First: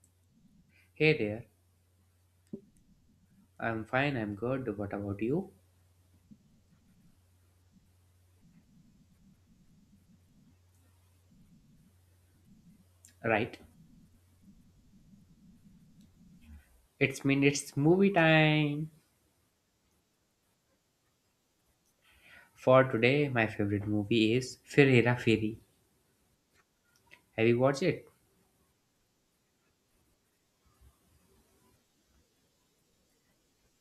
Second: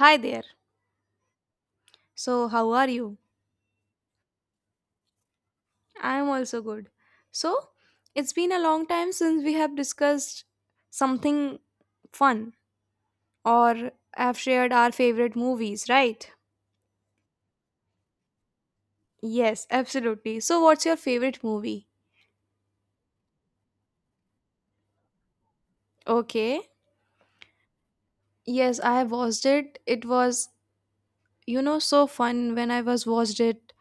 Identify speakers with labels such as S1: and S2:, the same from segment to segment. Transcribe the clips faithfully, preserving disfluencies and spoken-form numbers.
S1: Hi there.
S2: Hey there.
S1: So, how are you?
S2: I'm fine, I'm good. What about you?
S1: I am also good. So, it's been a long time since we have discussed something fun
S2: Right.
S1: or have shared our favorite movies, right?
S2: It's mean it's movie time.
S1: Yes, absolutely. So, what's your favorite movie?
S2: For today, my favorite movie is Fir Hera Feri.
S1: Okay.
S2: Have you watched it?
S1: Yes, I have watched it. It was, you know, so fun when I was watched it.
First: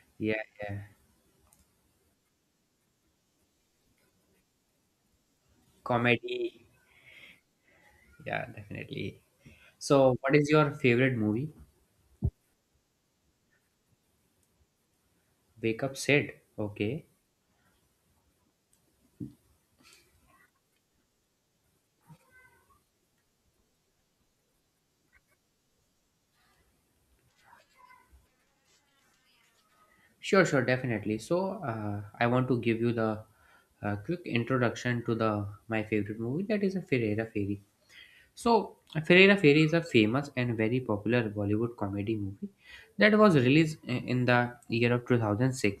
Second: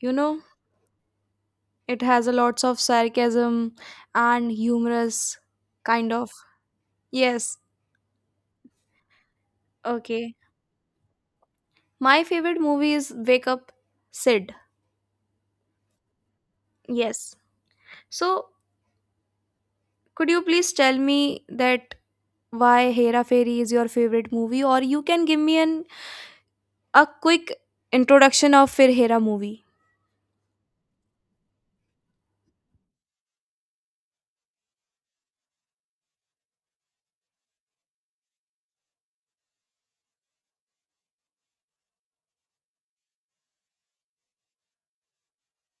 S1: You
S2: Yeah,
S1: know,
S2: yeah.
S1: it has a lots of sarcasm and humorous kind of.
S2: Comedy.
S1: Yes.
S2: Yeah, definitely. So, what
S1: Okay.
S2: is your favorite movie?
S1: My favorite movie is Wake Up Sid.
S2: Wake Up Sid. Okay.
S1: Yes. So, could you please tell me that why Hera Fairy is your favorite movie or you can give me an a quick introduction of Fir Hera movie.
S2: Sure, sure, definitely. So, uh, I want to give you the uh, quick introduction to the my favorite movie that is a Fir Hera Feri. So, Ferrera Fairy is a famous and very popular Bollywood comedy movie that was released i- in the year of two thousand six.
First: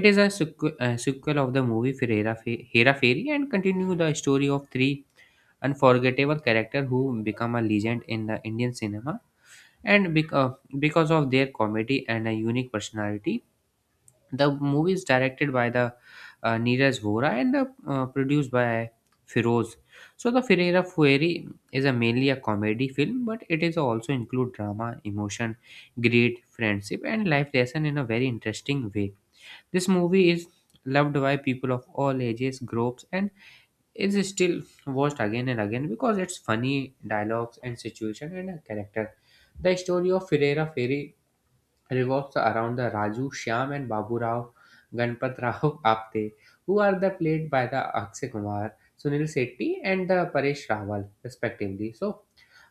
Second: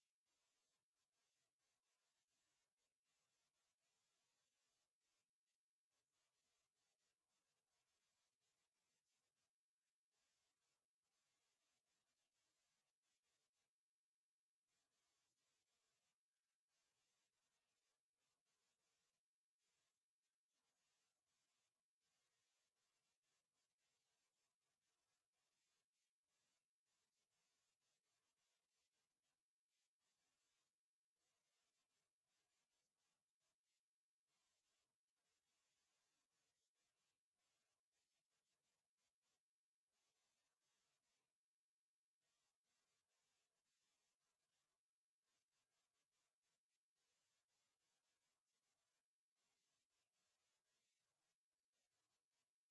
S2: It is a sequ- uh, sequel of the movie Ferrera Fe- Hera Fairy and continue the story of three unforgettable characters who become a legend in the Indian cinema and bec- uh, because of their comedy and a unique personality the movie is directed by the uh, Neeraj Vora and uh, uh, produced by Firoz. So the Ferreira Fueri is a mainly a comedy film, but it is also include drama, emotion, greed, friendship, and life lesson in a very interesting way. This movie is loved by people of all ages, groups, and is still watched again and again because it's funny dialogues and situation and a character. The story of Ferreira Ferry revolves around the Raju, Shyam and Babu Rao Ganpat Rao Apte, who are the played by the Akshay Kumar, Sunil Shetty and the Paresh Rawal, respectively. So,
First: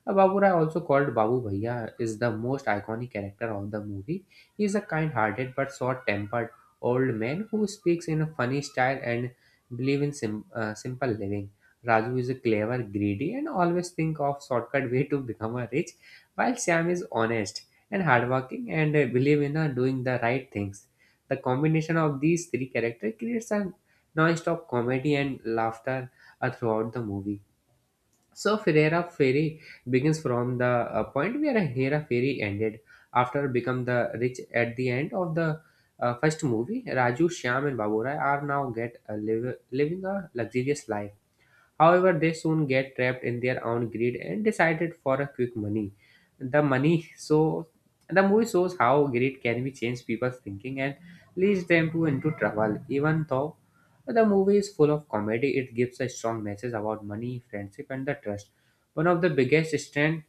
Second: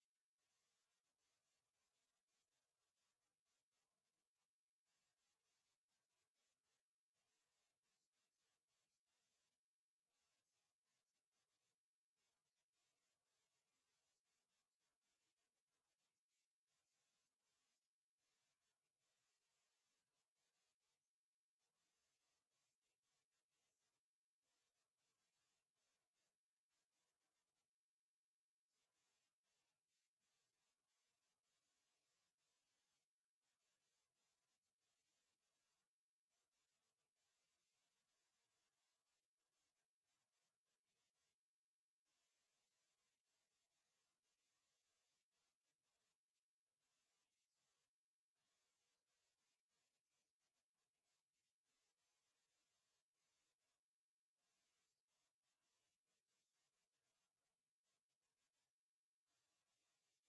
S2: uh, Babu Rao, also called Babu Bhaiya, is the most iconic character of the movie. He is a kind-hearted but short-tempered old man who speaks in a funny style and believes in sim- uh, simple living. Raju is a clever, greedy, and always think of shortcut way to become a rich, while Sam is honest and hardworking and uh, believe in uh, doing the right things. The combination of these three characters creates a non-stop comedy and laughter uh, throughout the movie. So Ferreira Ferry begins from the uh, point where Hera Ferry ended after become the rich at the end of the uh, first movie. Raju, Shyam and Baburai are now get a live, living a luxurious life. However, they soon get trapped in their own greed and decided for a quick money. The money so the movie shows how greed can be changed people's thinking and leads them to into trouble. Even though the movie is full of comedy, it gives a strong message about money, friendship, and the trust. One of the biggest strengths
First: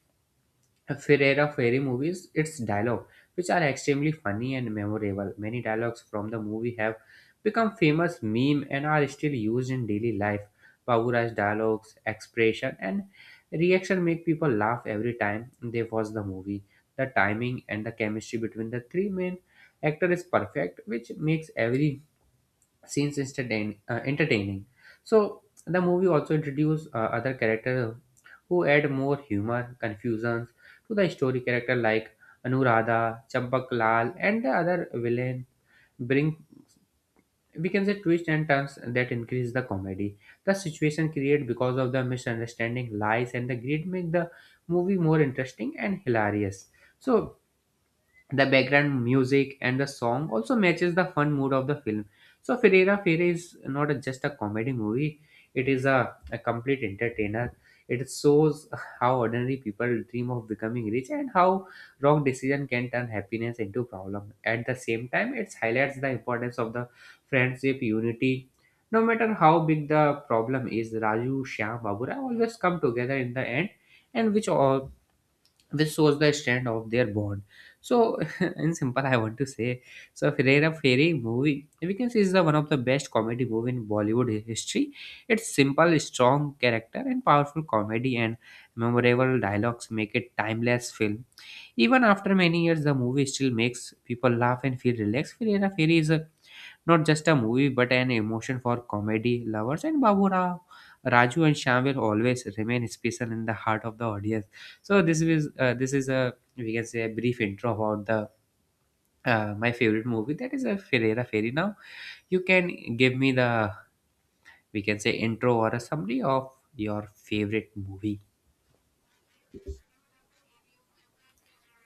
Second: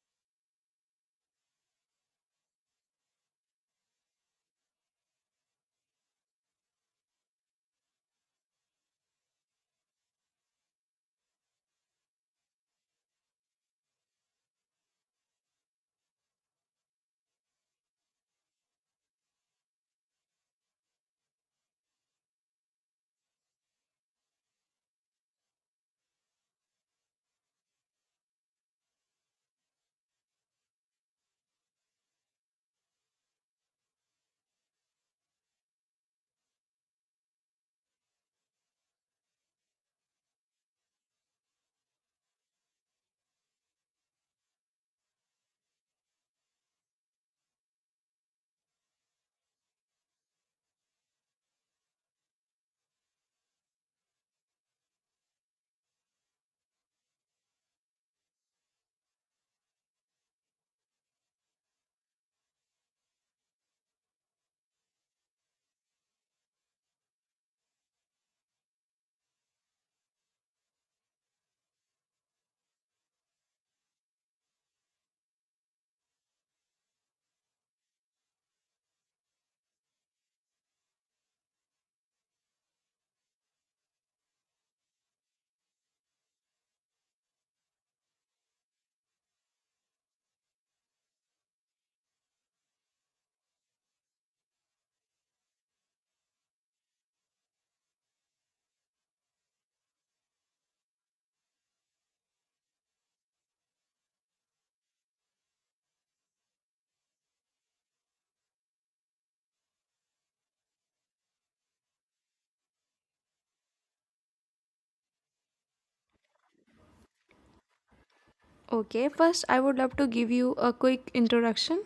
S2: Ferrera Ferry movies, its dialogue, which are extremely funny and memorable. Many dialogues from the movie have become famous meme and are still used in daily life. Bavura's dialogues, expression, and reaction make people laugh every time they watch the movie. The timing and the chemistry between the three main actors is perfect, which makes every scenes entertain, uh, entertaining. So the movie also introduced uh, other characters who add more humor, confusions to the story character like Anuradha, Champak Lal, and the other villain bring we can say twists and turns that increase the comedy. The situation created because of the misunderstanding, lies, and the greed make the movie more interesting and hilarious. So the background music and the song also matches the fun mood of the film. So Ferreira Fere is not a- just a comedy movie; it is a, a complete entertainer. It shows how ordinary people dream of becoming rich and how wrong decision can turn happiness into problem. At the same time, it highlights the importance of the friendship, unity. No matter how big the problem is, Raju, Shyam, Babura always come together in the end, and which all which shows the strength of their bond. So, in simple, I want to say, so Ferreira Ferry movie, we can say is the one of the best comedy movie in Bollywood hi- history. It's simple, strong character and powerful comedy and memorable dialogues make it timeless film. Even after many years, the movie still makes people laugh and feel relaxed. Firera Feri is a, not just a movie but an emotion for comedy lovers, and Babu Rao, Raju, and Shyam will always remain special in the heart of the audience. So this is uh, this is a we can say a brief intro about the uh, my favorite movie that is a Ferreira Fairy. Now you can give me the we can say intro or a summary of your favorite movie.
S1: Okay, first, I would love to give you a quick introduction.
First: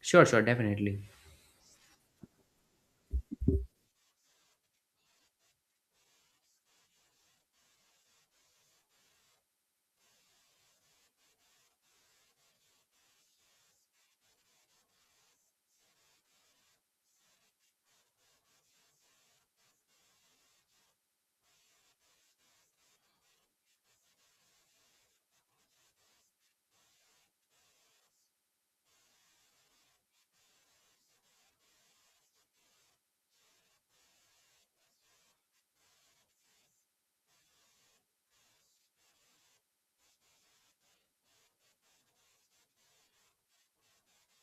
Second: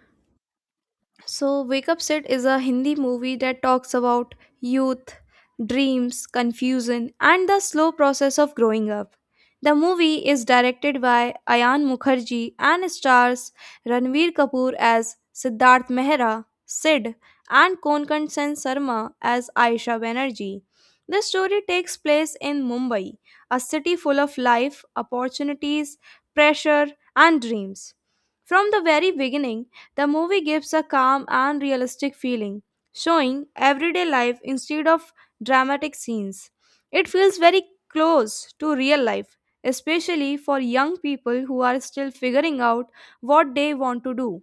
S2: Sure, sure, definitely.
S1: So, Wake Up Set is a Hindi movie that talks about youth, dreams, confusion, and the slow process of growing up. The movie is directed by Ayan Mukherjee and stars Ranveer Kapoor as Siddharth Mehra, Sid, and Konkan Sen Sarma as Aisha Banerjee. The story takes place in Mumbai, a city full of life, opportunities, pressure, and dreams. From the very beginning, the movie gives a calm and realistic feeling, showing everyday life instead of dramatic scenes. It feels very close to real life, especially for young people who are still figuring out what they want to do.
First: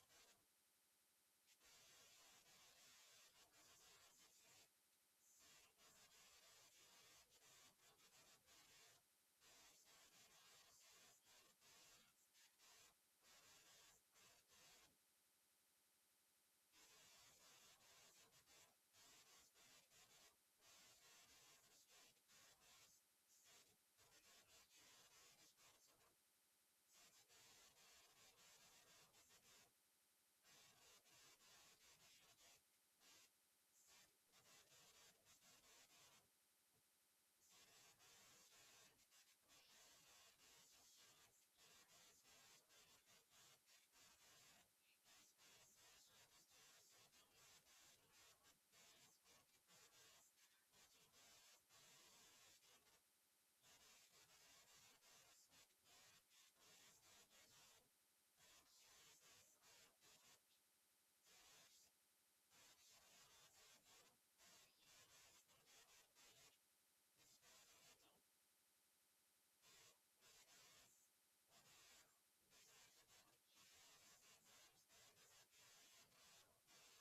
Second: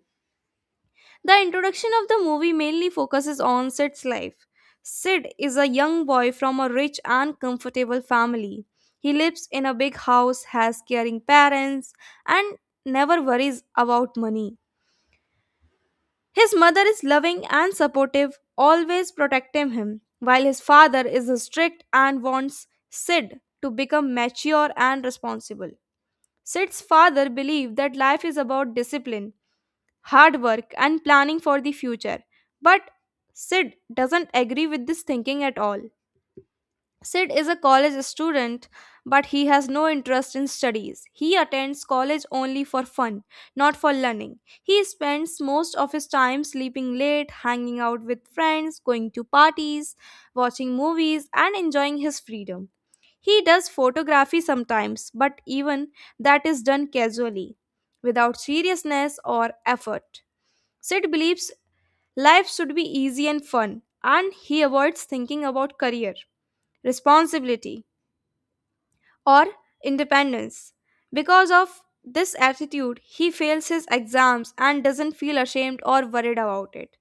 S1: The introduction of the movie mainly focuses on Sid's life. Sid is a young boy from a rich and comfortable family. He lives in a big house, has caring parents, and never worries about money. His mother is loving and supportive, always protecting him, while his father is strict and wants Sid to become mature and responsible. Sid's father believed that life is about discipline, hard work, and planning for the future, but Sid doesn't agree with this thinking at all. Sid is a college student, but he has no interest in studies. He attends college only for fun, not for learning. He spends most of his time sleeping late, hanging out with friends, going to parties, watching movies, and enjoying his freedom. He does photography sometimes, but even that is done casually, without seriousness or effort. Sid believes life should be easy and fun, and he avoids thinking about career responsibility, or independence. Because of this attitude, he fails his exams and doesn't feel ashamed or worried about it.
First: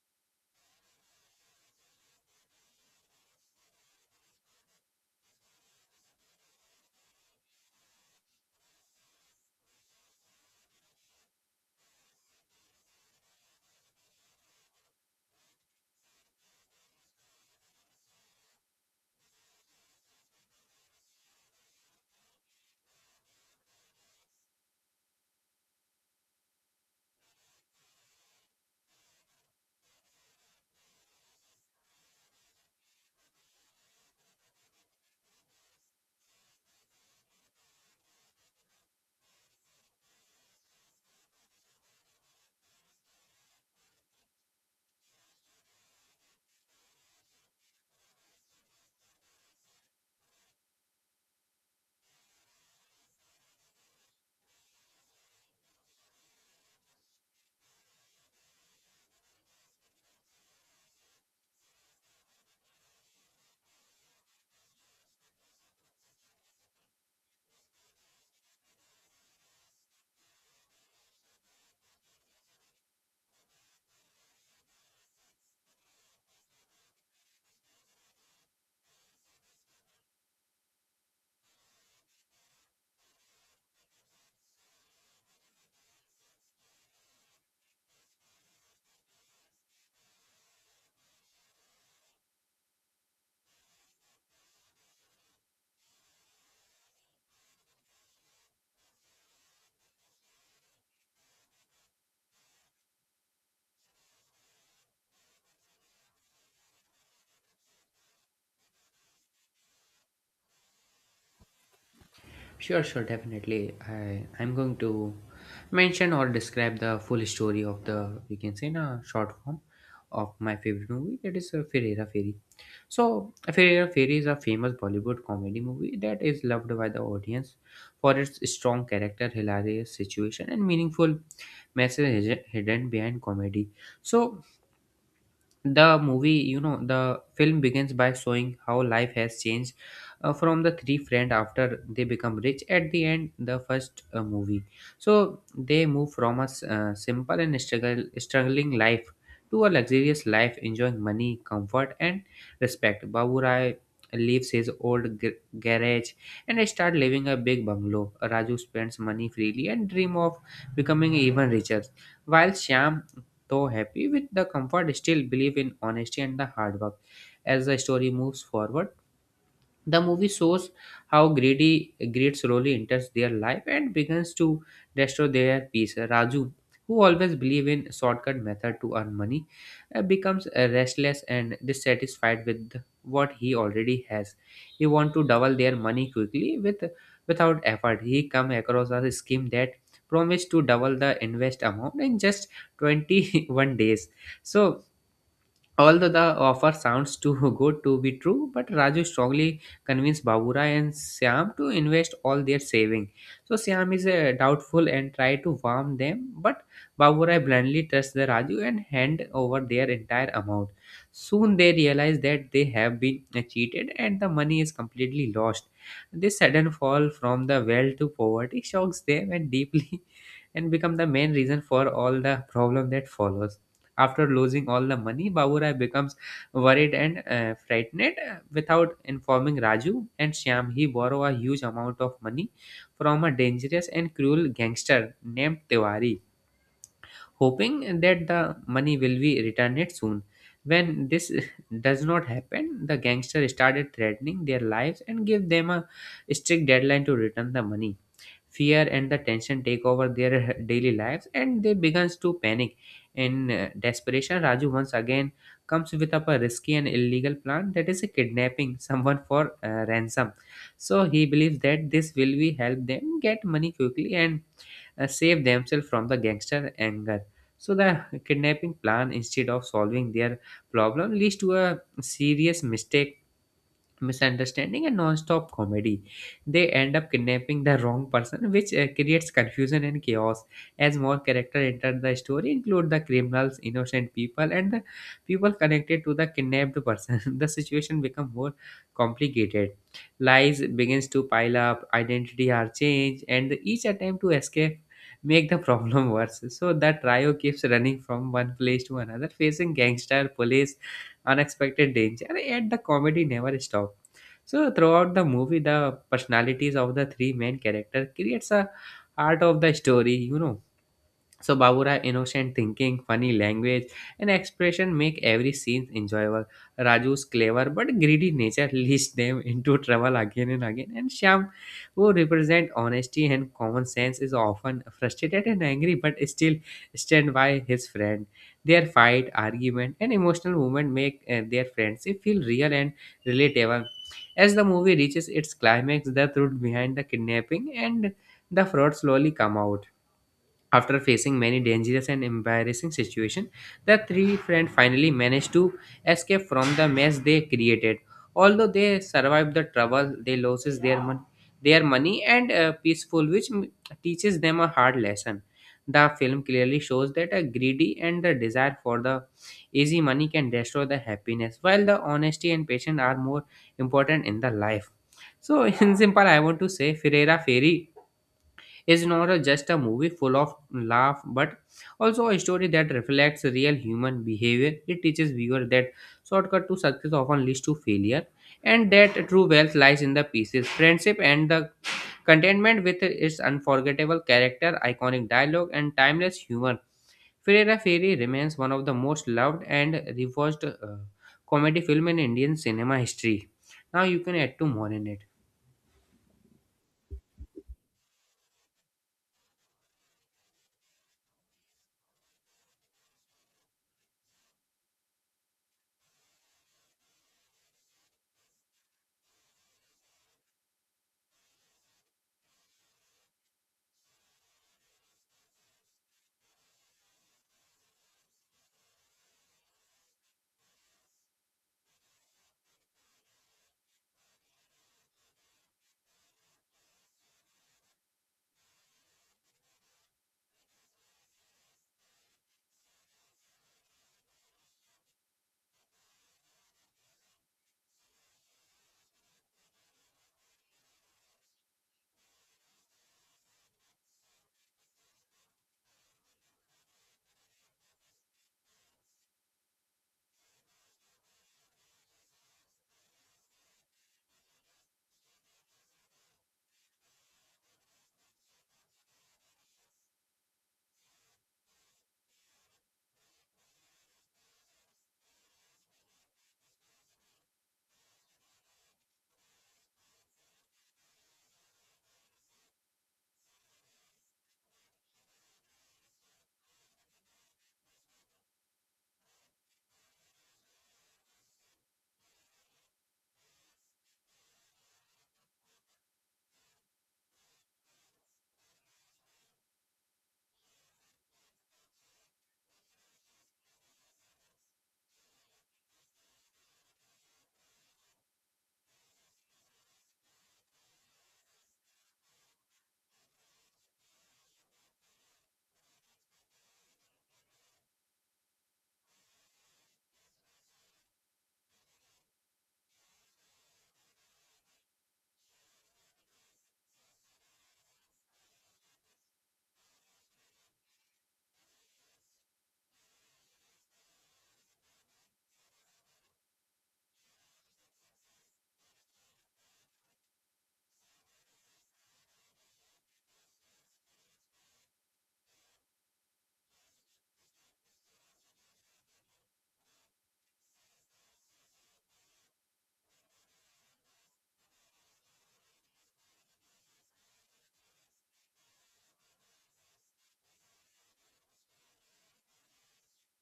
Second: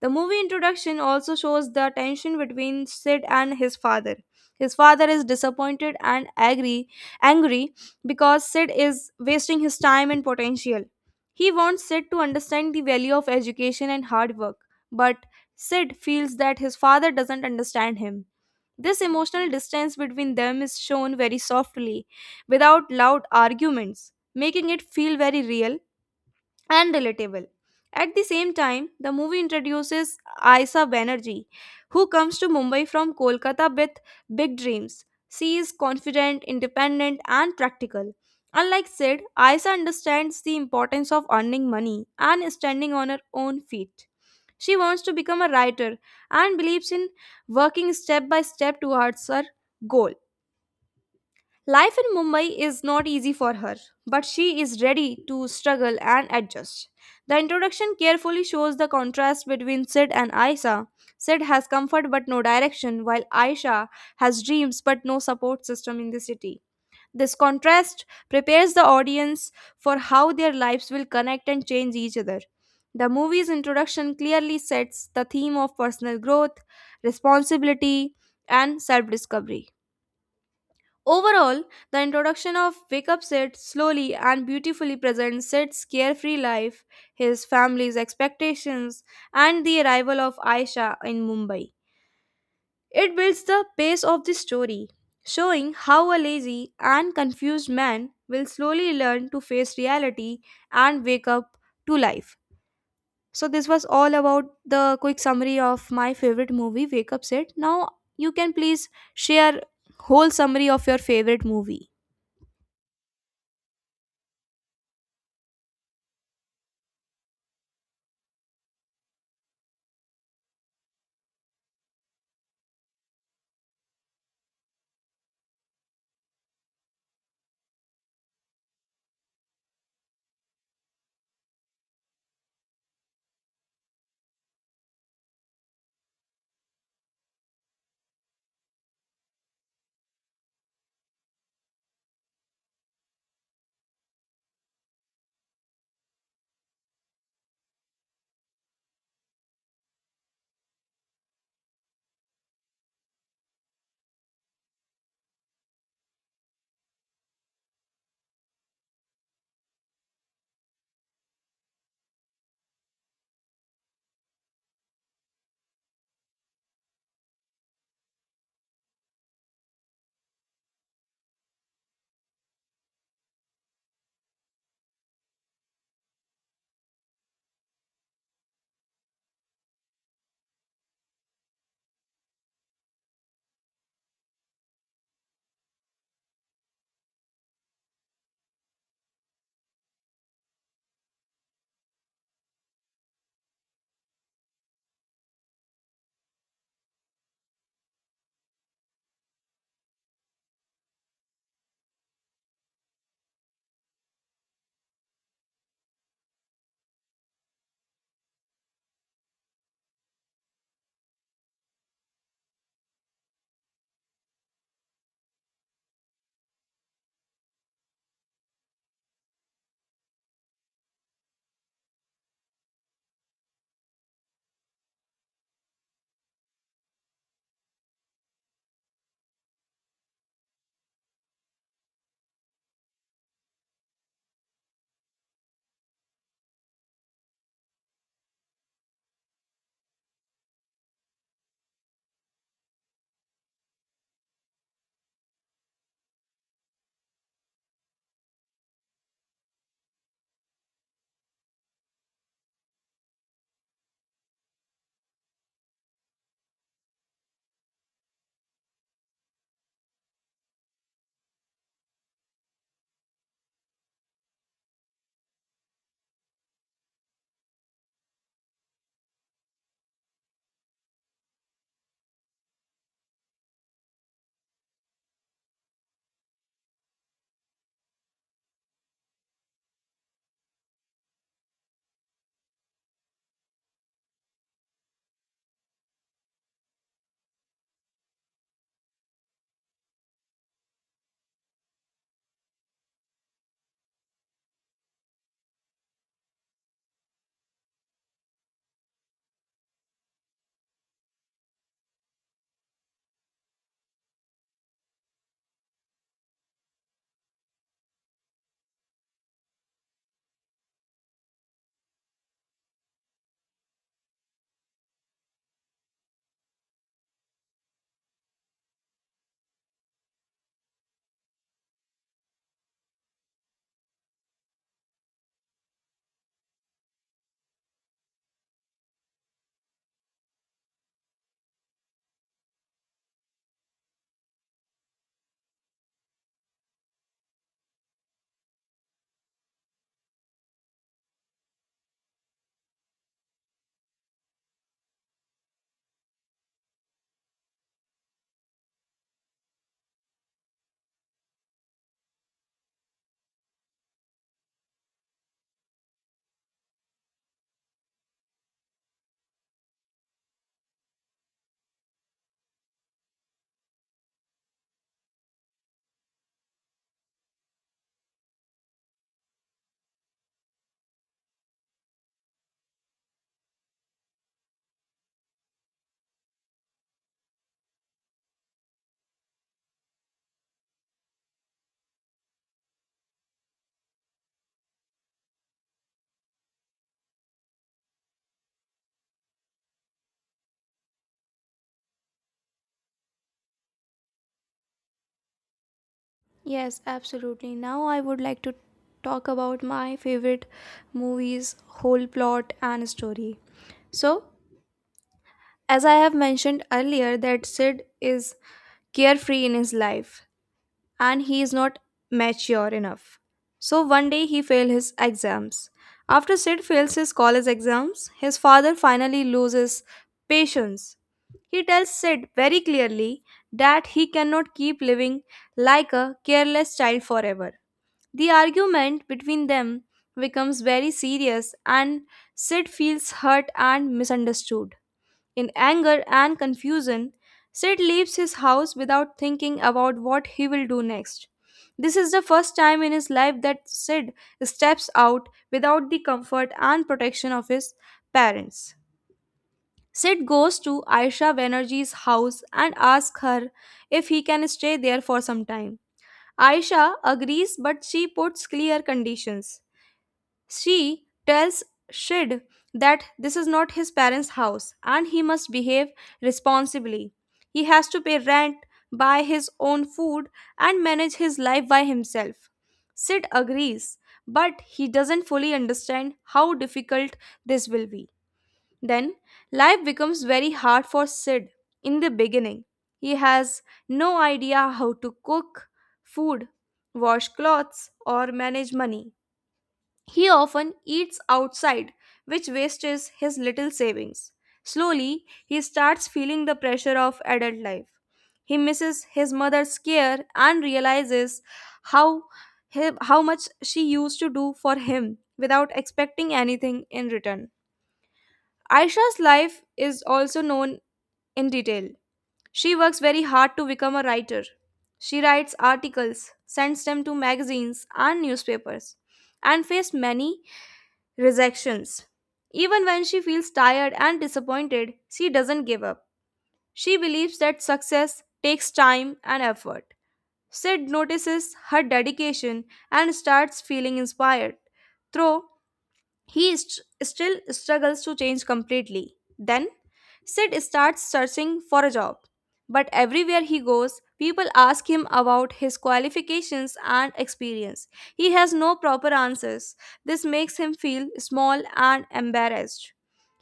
S1: The movie introduction also shows the tension between Sid and his father. His father is disappointed and angry, angry because Sid is wasting his time and potential. He wants Sid to understand the value of education and hard work, but Sid feels that his father doesn't understand him. This emotional distance between them is shown very softly, without loud arguments, making it feel very real and relatable. At the same time, the movie introduces Aisa Banerjee, who comes to Mumbai from Kolkata with big dreams. She is confident, independent, and practical. Unlike Sid, Aisa understands the importance of earning money and standing on her own feet. She wants to become a writer and believes in working step by step towards her goal. Life in Mumbai is not easy for her, but she is ready to struggle and adjust. The introduction carefully shows the contrast between Sid and Aisha. Sid has comfort but no direction, while Aisha has dreams but no support system in the city. This contrast prepares the audience for how their lives will connect and change each other. The movie's introduction clearly sets the theme of personal growth, responsibility, and self discovery. Overall, the introduction of Wake Up Sid slowly and beautifully presents Sid's carefree life, his family's expectations, and the arrival of Aisha in Mumbai. It builds the pace of the story, showing how a lazy and confused man will slowly learn to face reality and wake up to life. So, this was all about the quick summary of my favorite movie, Wake Up Set. Now, you can please share whole summary of your favorite movie.
S2: Sure, sure, definitely. I I'm going to mention or describe the full story of the we can say in a short form of my favorite movie that is uh, Fir Hera Fairy. So, Fir Hera Fairy is a famous Bollywood comedy movie that is loved by the audience for its strong character, hilarious situation, and meaningful message hidden behind comedy. So, the movie you know the film begins by showing how life has changed uh, from the three friends after they become rich at the end the first uh, movie. So they move from a s- uh, simple and struggle, struggling life to a luxurious life enjoying money comfort and respect. Baburai leaves his old g- garage and start living a big bungalow. Raju spends money freely and dream of becoming even richer, while Shyam though happy with the comfort, still believe in honesty and the hard work. As the story moves forward, the movie shows how greedy greed slowly enters their life and begins to destroy their peace. Raju, who always believe in shortcut method to earn money, uh, becomes uh, restless and dissatisfied with what he already has. He wants to double their money quickly with without effort. He come across a scheme that promised to double the invest amount in just twenty-one days. So, although the offer sounds too good to be true, but Raju strongly convinced Babura and Siam to invest all their saving. So Siam is uh, doubtful and try to warm them, but Babura blindly trusts the Raju and hand over their entire amount. Soon they realize that they have been uh, cheated and the money is completely lost. This sudden fall from the well to poverty shocks them and deeply and become the main reason for all the problem that follows. After losing all the money, Baburai becomes worried and uh, frightened. uh, Without informing Raju and Shyam, he borrows a huge amount of money from a dangerous and cruel gangster named Tiwari, hoping that the money will be returned soon. When this does not happen, the gangster started threatening their lives and give them a strict deadline to return the money. Fear and the tension take over their daily lives, and they begins to panic. In uh, desperation, Raju once again comes with up a risky and illegal plan, that is a kidnapping someone for uh, ransom. So he believes that this will be help them get money quickly and uh, save themselves from the gangster anger. So the kidnapping plan, instead of solving their problem, leads to a serious mistake, misunderstanding, and non-stop comedy. They end up kidnapping the wrong person, which uh, creates confusion and chaos. As more characters enter the story include the criminals, innocent people, and the people connected to the kidnapped person the situation become more complicated. Lies begins to pile up, identity are changed, and each attempt to escape make the problem worse. So the trio keeps running from one place to another, facing gangster, police, unexpected danger, yet the comedy never stops. So throughout the movie, the personalities of the three main characters creates a heart of the story, you know So Babura innocent thinking, funny language, and expression make every scene enjoyable. Raju's clever but greedy nature leads them into trouble again and again. And Shyam, who represent honesty and common sense, is often frustrated and angry but still stand by his friend. Their fight, argument, and emotional moment make uh, their friendship feel real and relatable. As the movie reaches its climax, the truth behind the kidnapping and the fraud slowly come out. After facing many dangerous and embarrassing situations, the three friends finally managed to escape from the mess they created. Although they survived the trouble, they loses their money, their money and uh, peaceful, which m- teaches them a hard lesson. The film clearly shows that a greedy and the desire for the easy money can destroy the happiness, while the honesty and patience are more important in the life. So, in simple, I want to say, Ferreira Ferry is not a- just a movie full of laugh but also a story that reflects real human behavior. It teaches viewer that shortcut to success often leads to failure, and that true wealth lies in the pieces friendship and the contentment. With its unforgettable character, iconic dialogue, and timeless humor, Ferrera Ferry remains one of the most loved and rewatched uh, comedy film in Indian cinema history. Now you can add two more in it.
S1: Yes, absolutely. Now I would like to talk about my favorite movie's whole plot and story. So, as I have mentioned earlier that Sid is carefree in his life and he is not mature enough. So one day he failed his exams. After Sid fails his college exams, his father finally loses patience. He tells Sid very clearly that he cannot keep living like a careless child forever. The argument between them becomes very serious and Sid feels hurt and misunderstood. In anger and confusion, Sid leaves his house without thinking about what he will do next. This is the first time in his life that Sid steps out without the comfort and protection of his parents. Sid goes to Aisha Banerjee's house and asks her if he can stay there for some time. Aisha agrees but she puts clear conditions. She tells Sid that this is not his parents' house and he must behave responsibly. He has to pay rent, buy his own food, and manage his life by himself. Sid agrees, but he doesn't fully understand how difficult this will be. Then, life becomes very hard for Sid in the beginning. He has no idea how to cook food, wash clothes, or manage money. He often eats outside, which wastes his little savings. Slowly, he starts feeling the pressure of adult life. He misses his mother's care and realizes how, he- how much she used to do for him without expecting anything in return. Aisha's life is also known in detail. She works very hard to become a writer. She writes articles, sends them to magazines and newspapers, and faced many rejections. Even when she feels tired and disappointed, she doesn't give up. She believes that success takes time and effort. Sid notices her dedication and starts feeling inspired. Through he st- still struggles to change completely. Then, Sid starts searching for a job. But everywhere he goes, people ask him about his qualifications and experience. He has no proper answers. This makes him feel small and embarrassed.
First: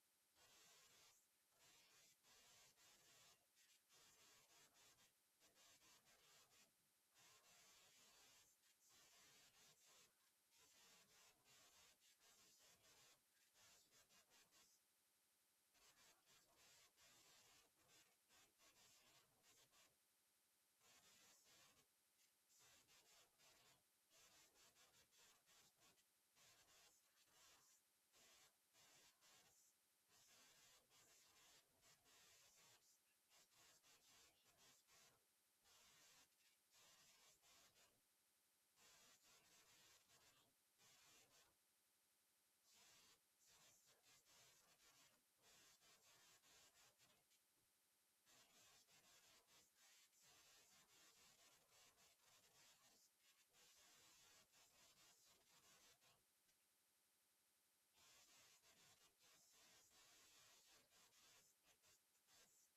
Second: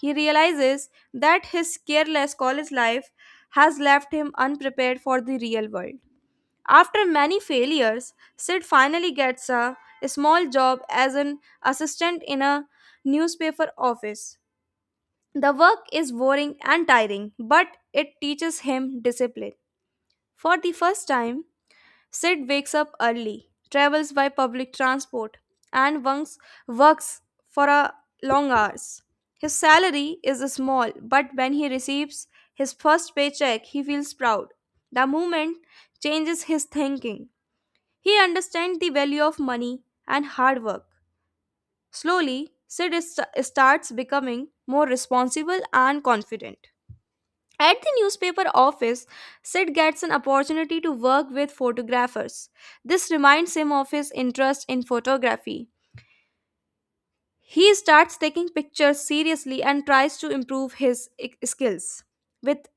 S1: He realizes that his careless college life has left him unprepared for the real world. After many failures, Sid finally gets a, a small job as an assistant in a newspaper office. The work is boring and tiring, but it teaches him discipline. For the first time, Sid wakes up early, travels by public transport, and works, works for a long hours. His salary is small, but when he receives his first paycheck, he feels proud. The movement changes his thinking. He understands the value of money and hard work. Slowly, Sid is- starts becoming more responsible and confident. At the newspaper office, Sid gets an opportunity to work with photographers. This reminds him of his interest in photography. He starts taking pictures seriously and tries to improve his i- skills. With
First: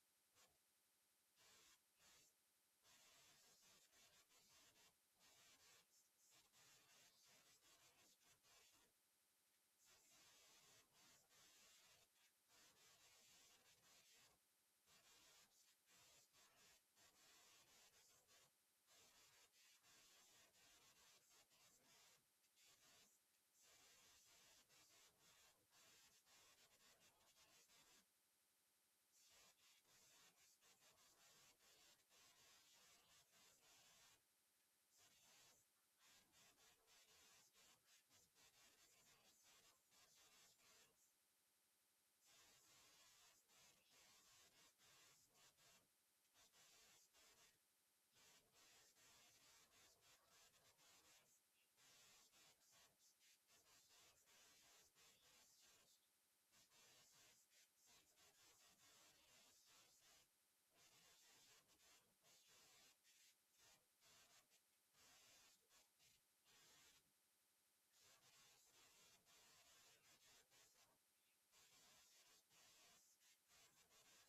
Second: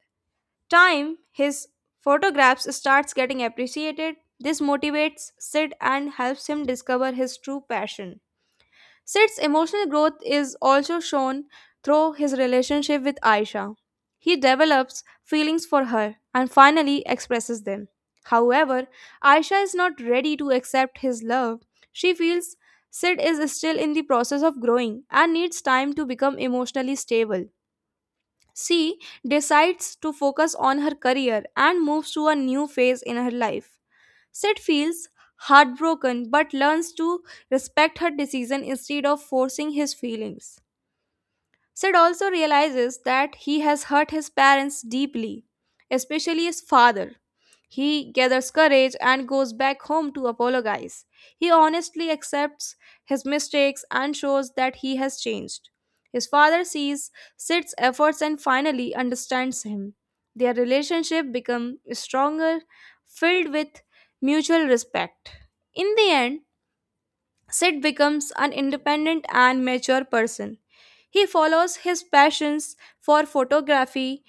S1: time, his photographs starts getting appreciated. This motivates Sid and helps him discover his true passion. Sid's emotional growth is also shown through his relationship with Aisha. He develops feelings for her and finally expresses them. However, Aisha is not ready to accept his love. She feels Sid is still in the process of growing and needs time to become emotionally stable. She decides to focus on her career and moves to a new phase in her life. Sid feels heartbroken but learns to respect her decision instead of forcing his feelings. Sid also realizes that he has hurt his parents deeply, especially his father. He gathers courage and goes back home to apologize. He honestly accepts his mistakes and shows that he has changed. His father sees Sid's efforts and finally understands him. Their relationship becomes stronger, filled with mutual respect. In the end, Sid becomes an independent and mature person. He follows his passions for photography,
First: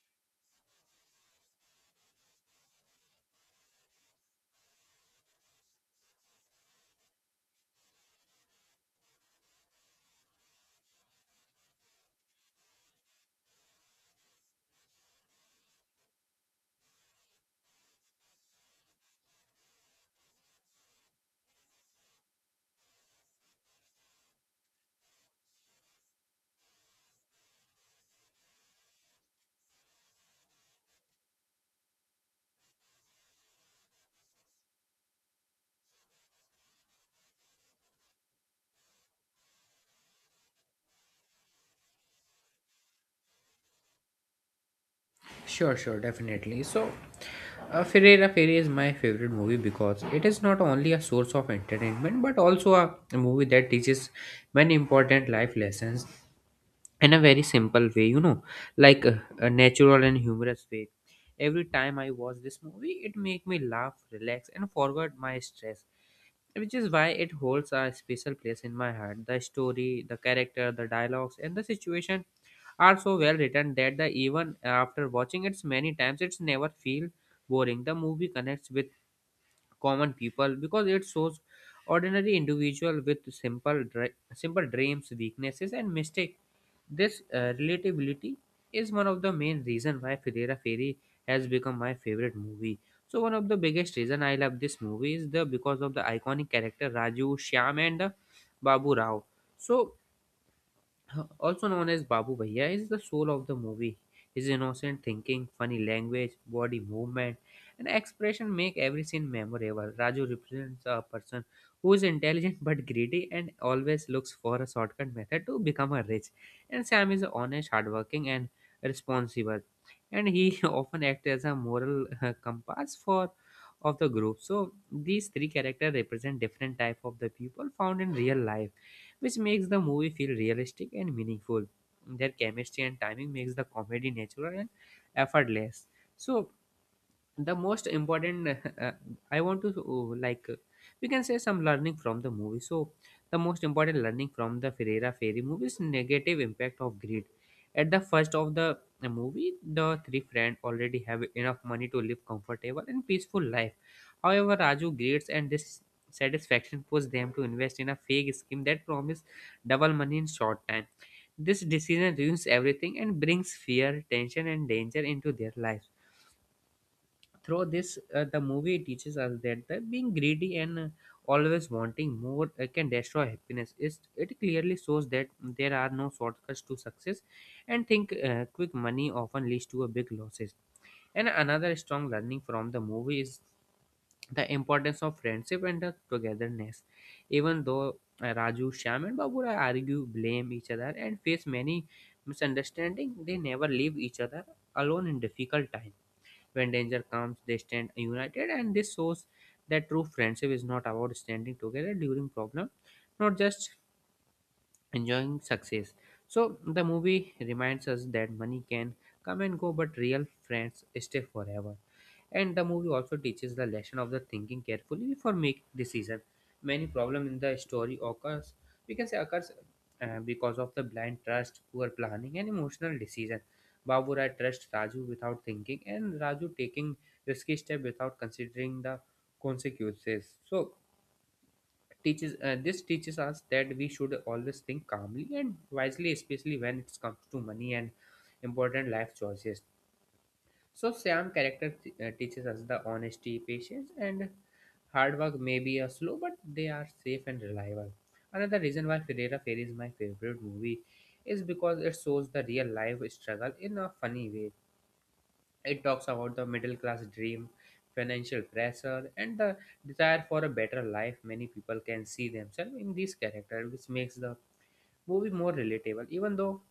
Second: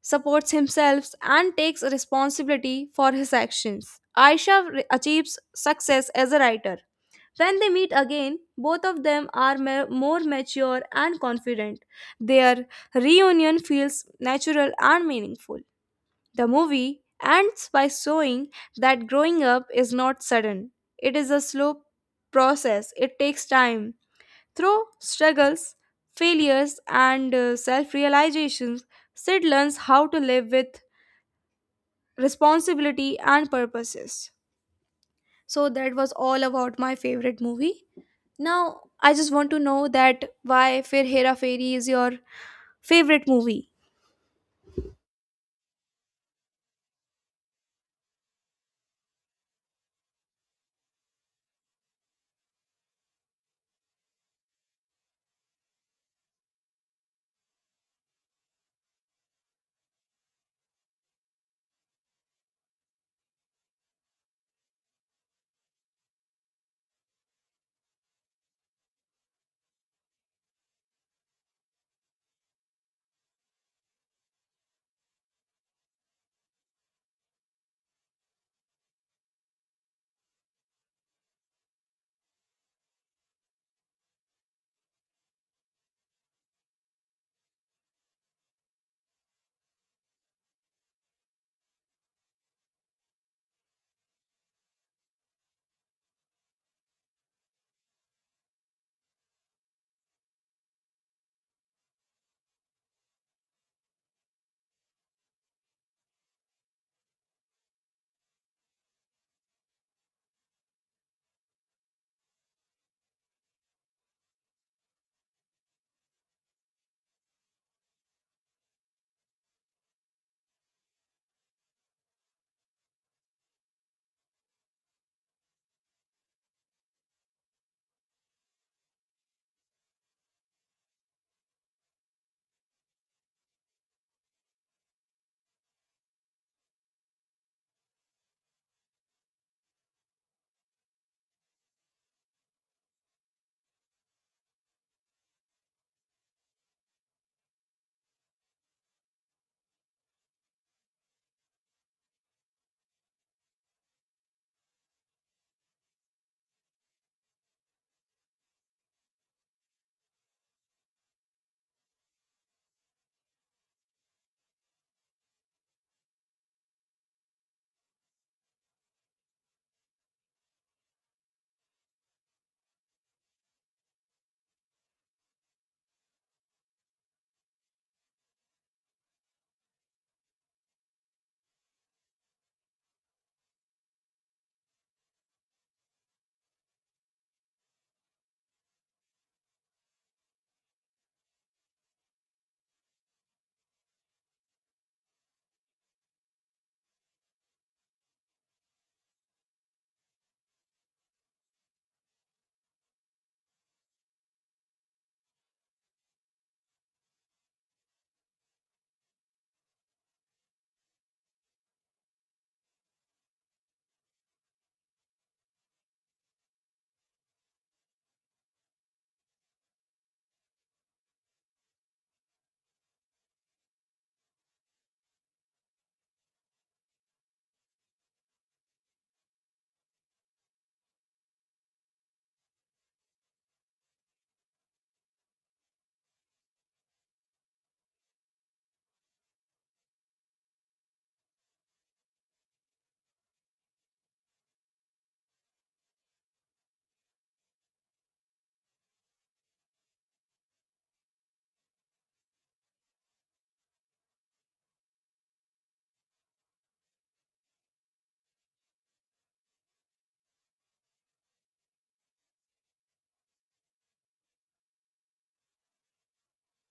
S1: supports himself, and takes responsibility for his actions. Aisha re- achieves success as a writer. When they meet again, both of them are ma- more mature and confident. Their reunion feels natural and meaningful. The movie ends by showing that growing up is not sudden, it is a slow process, it takes time. Through struggles, failures, and self realizations, Sid learns how to live with responsibility and purposes. So, that was all about my favorite movie. Now, I just want to know that why Fir Hera Fairy is your favorite movie.
S2: Sure, sure, definitely. So, uh, Ferreira Fairy is my favorite movie because it is not only a source of entertainment but also a, a movie that teaches many important life lessons in a very simple way, you know, like uh, a natural and humorous way. Every time I watch this movie, it make me laugh, relax, and forget my stress which is why it holds a special place in my heart. The story, the character, the dialogues, and the situation are so well written that the even after watching it many times it's never feel boring. The movie connects with common people because it shows ordinary individual with simple dre- simple dreams, weaknesses, and mistakes. This uh, relatability is one of the main reason why Ferreira Ferry has become my favorite movie. So one of the biggest reason I love this movie is the because of the iconic character Raju, Shyam, and the Babu Rao. So also known as Babu Bhaiya, is the soul of the movie. His innocent thinking, funny language, body movement, and expression make every scene memorable. Raju represents a person who is intelligent but greedy and always looks for a shortcut method to become a rich. And Sam is honest, hardworking, and responsible. And he often acts as a moral uh, compass for of the group. So these three characters represent different type of the people found in real life, which makes the movie feel realistic and meaningful. Their chemistry and timing makes the comedy natural and effortless. So the most important uh, I want to uh, like uh, we can say some learning from the movie. So the most important learning from the Ferreira Fairy movie is negative impact of greed. At the first of the uh, movie, the three friends already have enough money to live comfortable and peaceful life. However, Raju greeds and dissatisfaction push them to invest in a fake scheme that promise double money in short time. This decision ruins everything and brings fear, tension, and danger into their lives. Through this uh, the movie teaches us that the being greedy and uh, always wanting more uh, can destroy happiness. It's, it clearly shows that there are no shortcuts to success, and think uh, quick money often leads to a big losses. And another strong learning from the movie is the importance of friendship and the togetherness. Even though uh, Raju, Shyam, and Babura argue, blame each other, and face many misunderstandings, they never leave each other alone in difficult times. When danger comes, they stand united, and this shows that true friendship is not about standing together during problem, not just enjoying success. So the movie reminds us that money can come and go, but real friends stay forever. And the movie also teaches the lesson of the thinking carefully before making decision. Many problem in the story occurs, we can say occurs uh, because of the blind trust, poor planning, and emotional decision. Baburai trusts Raju without thinking, and Raju taking risky step without considering the consequences. So teaches uh, this teaches us that we should always think calmly and wisely, especially when it comes to money and important life choices. So Sam character t- uh, teaches us the honesty, patience, and hard work may be a slow but they are safe and reliable. Another reason why Ferrera Fair is my favorite movie is because it shows the real life struggle in a funny way. It talks about the middle class dream, financial pressure, and the desire for a better life. Many people can see themselves in these characters, which makes the movie more relatable. Even though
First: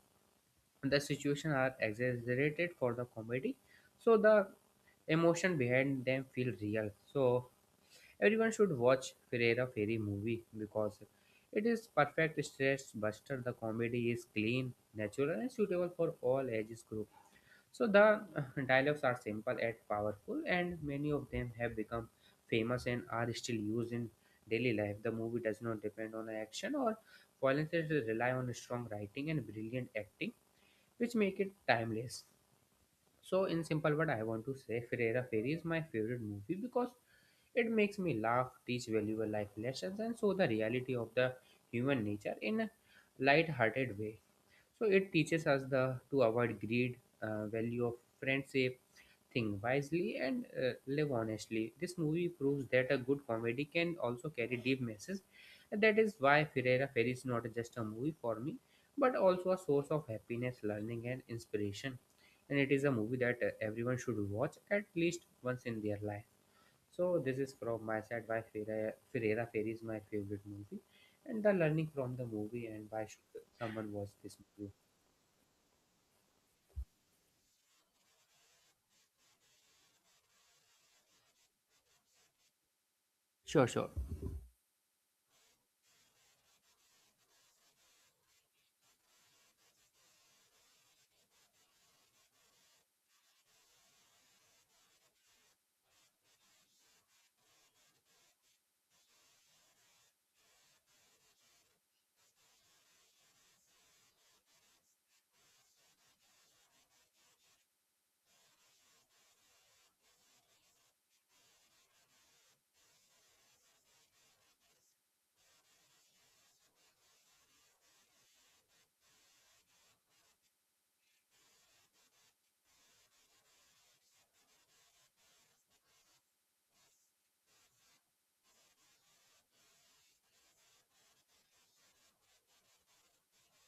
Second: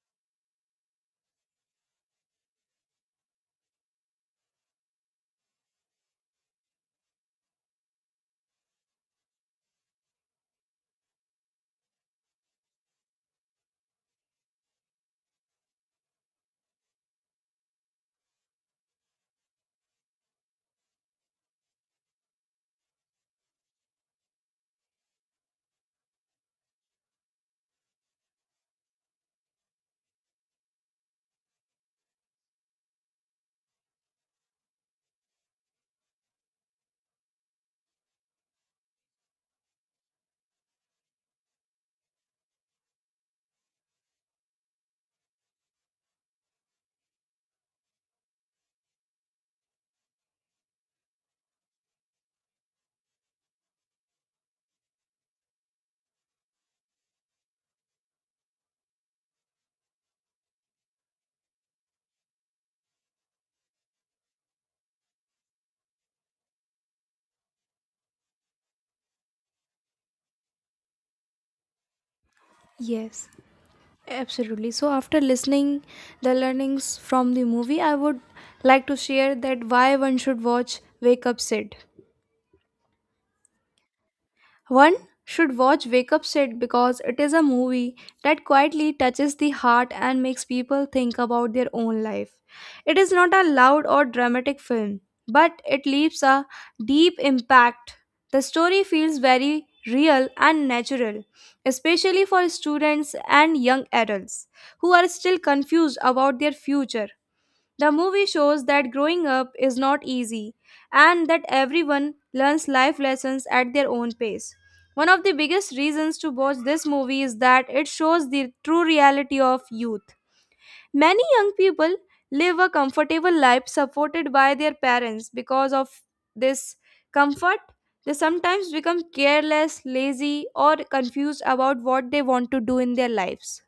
S2: the situations are exaggerated for the comedy, so the emotion behind them feel real. So everyone should watch Ferreira Ferry movie because it is perfect stress buster. The comedy is clean, natural, and suitable for all ages group. So the dialogues are simple yet powerful, and many of them have become famous and are still used in daily life. The movie does not depend on action or violence; it rely on strong writing and brilliant acting, which make it timeless. So, in simple word, I want to say Ferreira Fairy is my favorite movie because it makes me laugh, teach valuable life lessons, and show the reality of the human nature in a light-hearted way. So it teaches us the to avoid greed, uh, value of friendship, think wisely, and uh, live honestly. This movie proves that a good comedy can also carry deep messages. And that is why Ferreira Ferry is not just a movie for me, but also a source of happiness, learning, and inspiration. And it is a movie that uh, everyone should watch at least once in their life. So this is from my side why Ferreira, Ferreira Ferry is my favorite movie, and the learning from the movie, and why
S1: Yes.
S2: should someone watch this
S1: Absolutely.
S2: movie.
S1: So, after listening the learnings from the movie, I would like to share that why one should watch Wake Up Sid.
S2: Sure, sure,
S1: One should watch Wake Up Sid because it is a movie that quietly touches the heart and makes people think about their own life. It is not a loud or dramatic film, but it leaves a deep impact. The story feels very real and natural, especially for students and young adults who are still confused about their future. The movie shows that growing up is not easy and that everyone learns life lessons at their own pace. One of the biggest reasons to watch this movie is that it shows the true reality of youth. Many young people live a comfortable life supported by their parents. Because of this comfort, they sometimes become careless, lazy, or confused about what they want to do in their lives.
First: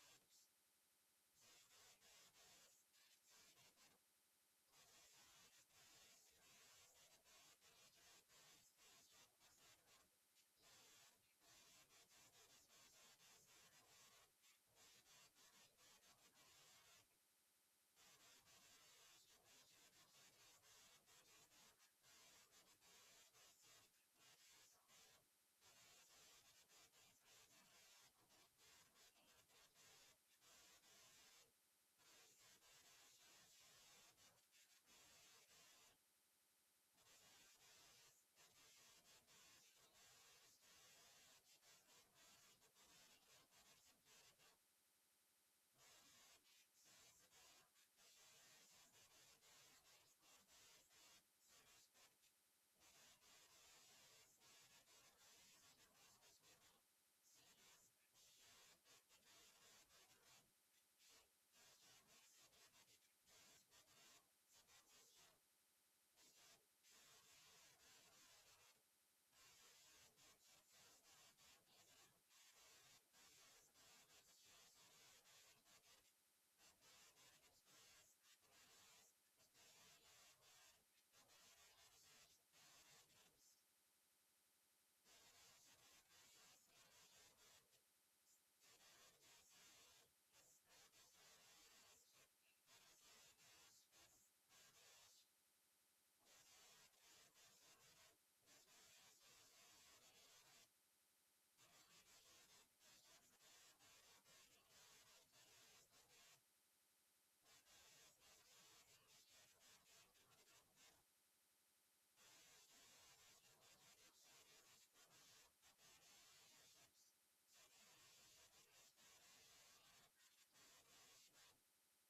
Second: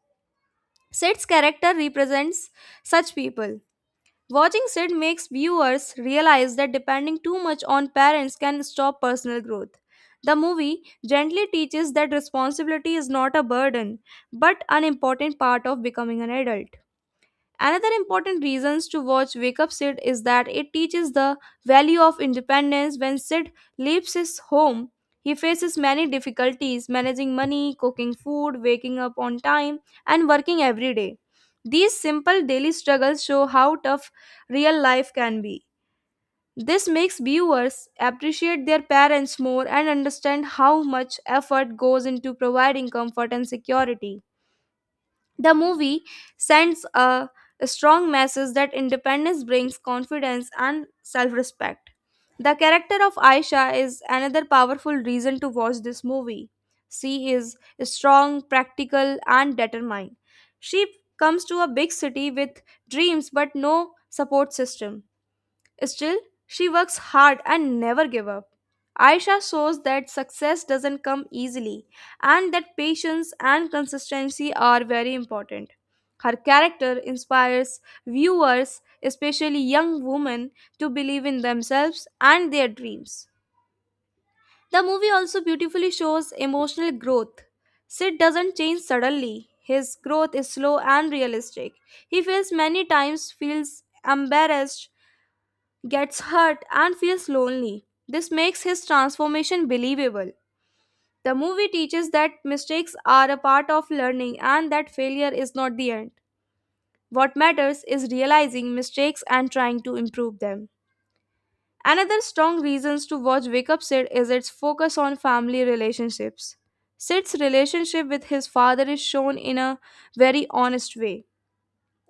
S1: Sid's character represents such people. Watching Sid makes viewers realize that depending too much on parents can stop personal growth. The movie gently teaches that responsibility is not a burden, but an important part of becoming an adult. Another important reasons to watch Wake Up Sid is that it teaches the value of independence when Sid leaves his home. He faces many difficulties managing money, cooking food, waking up on time, and working every day. These simple daily struggles show how tough real life can be. This makes viewers appreciate their parents more and understand how much effort goes into providing comfort and security. The movie sends a strong message that independence brings confidence and self respect. The character of Aisha is another powerful reason to watch this movie. She is strong, practical, and determined. She comes to a big city with dreams but no support system. Still, she works hard and never gives up. Aisha shows that success doesn't come easily and that patience and consistency are very important. Her character inspires viewers, especially young women, to believe in themselves and their dreams. The movie also beautifully shows emotional growth. Sid doesn't change suddenly. His growth is slow and realistic. He feels many times feels embarrassed, gets hurt and feels lonely. This makes his transformation believable. The movie teaches that mistakes are a part of learning and that failure is not the end. What matters is realizing mistakes and trying to improve them. Another strong reasons to watch Wake Up Sid is its focus on family relationships. Sid's relationship with his father is shown in a very honest way.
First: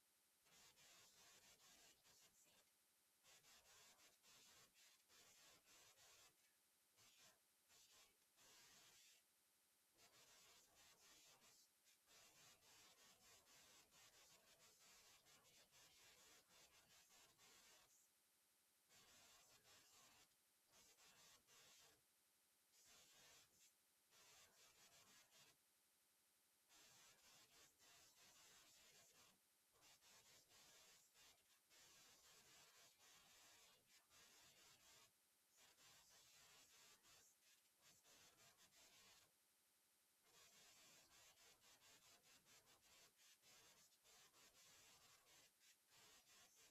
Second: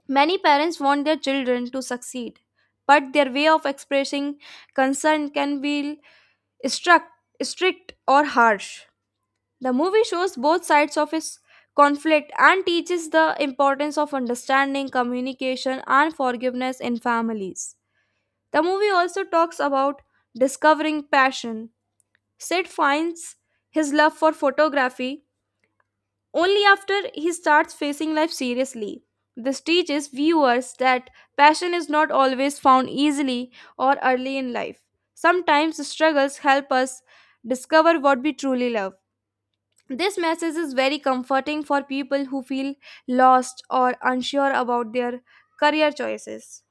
S1: Many parents want their children to succeed, but their way of expressing concern can feel struck, strict or harsh. The movie shows both sides of his conflict and teaches the importance of understanding, communication, and forgiveness in families. The movie also talks about discovering passion. Sid finds his love for photography only after he starts facing life seriously. This teaches viewers that passion is not always found easily or early in life. Sometimes struggles help us discover what we truly love. This message is very comforting for people who feel lost or unsure about their career choices.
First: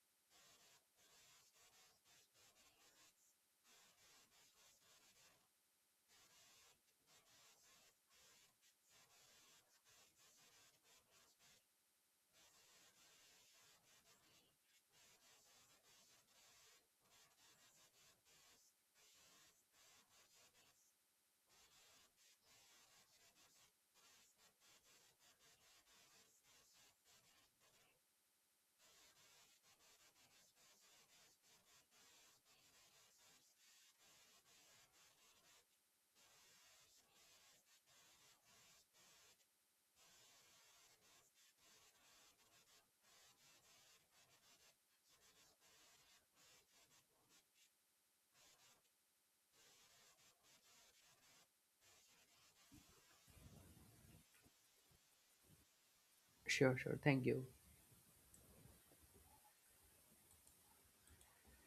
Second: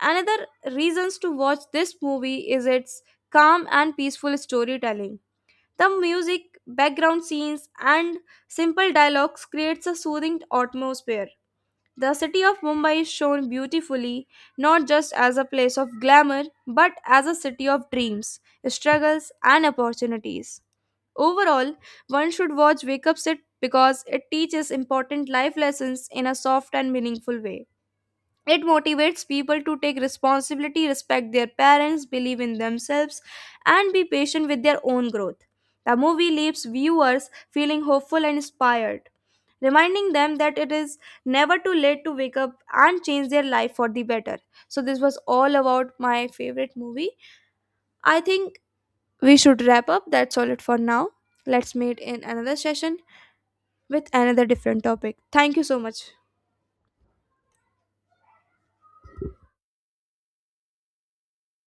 S1: Another reasons to watch this movie is its calm and peaceful storytelling. The music, background scenes, and simple dialogues creates a soothing atmosphere. The city of Mumbai is shown beautifully, not just as a place of glamour but as a city of dreams, struggles, and opportunities. Overall, one should watch Wake Up Sit because it teaches important life lessons in a soft and meaningful way. It motivates people to take responsibility, respect their parents, believe in themselves, and be patient with their own growth. The movie leaves viewers feeling hopeful and inspired, reminding them that it is never too late to wake up and change their life for the better. So, this was all about my favorite movie. I think we should wrap up. That's all it for now. Let's meet in another session with another different topic. Thank you so much.
S2: sure, sure. Thank you.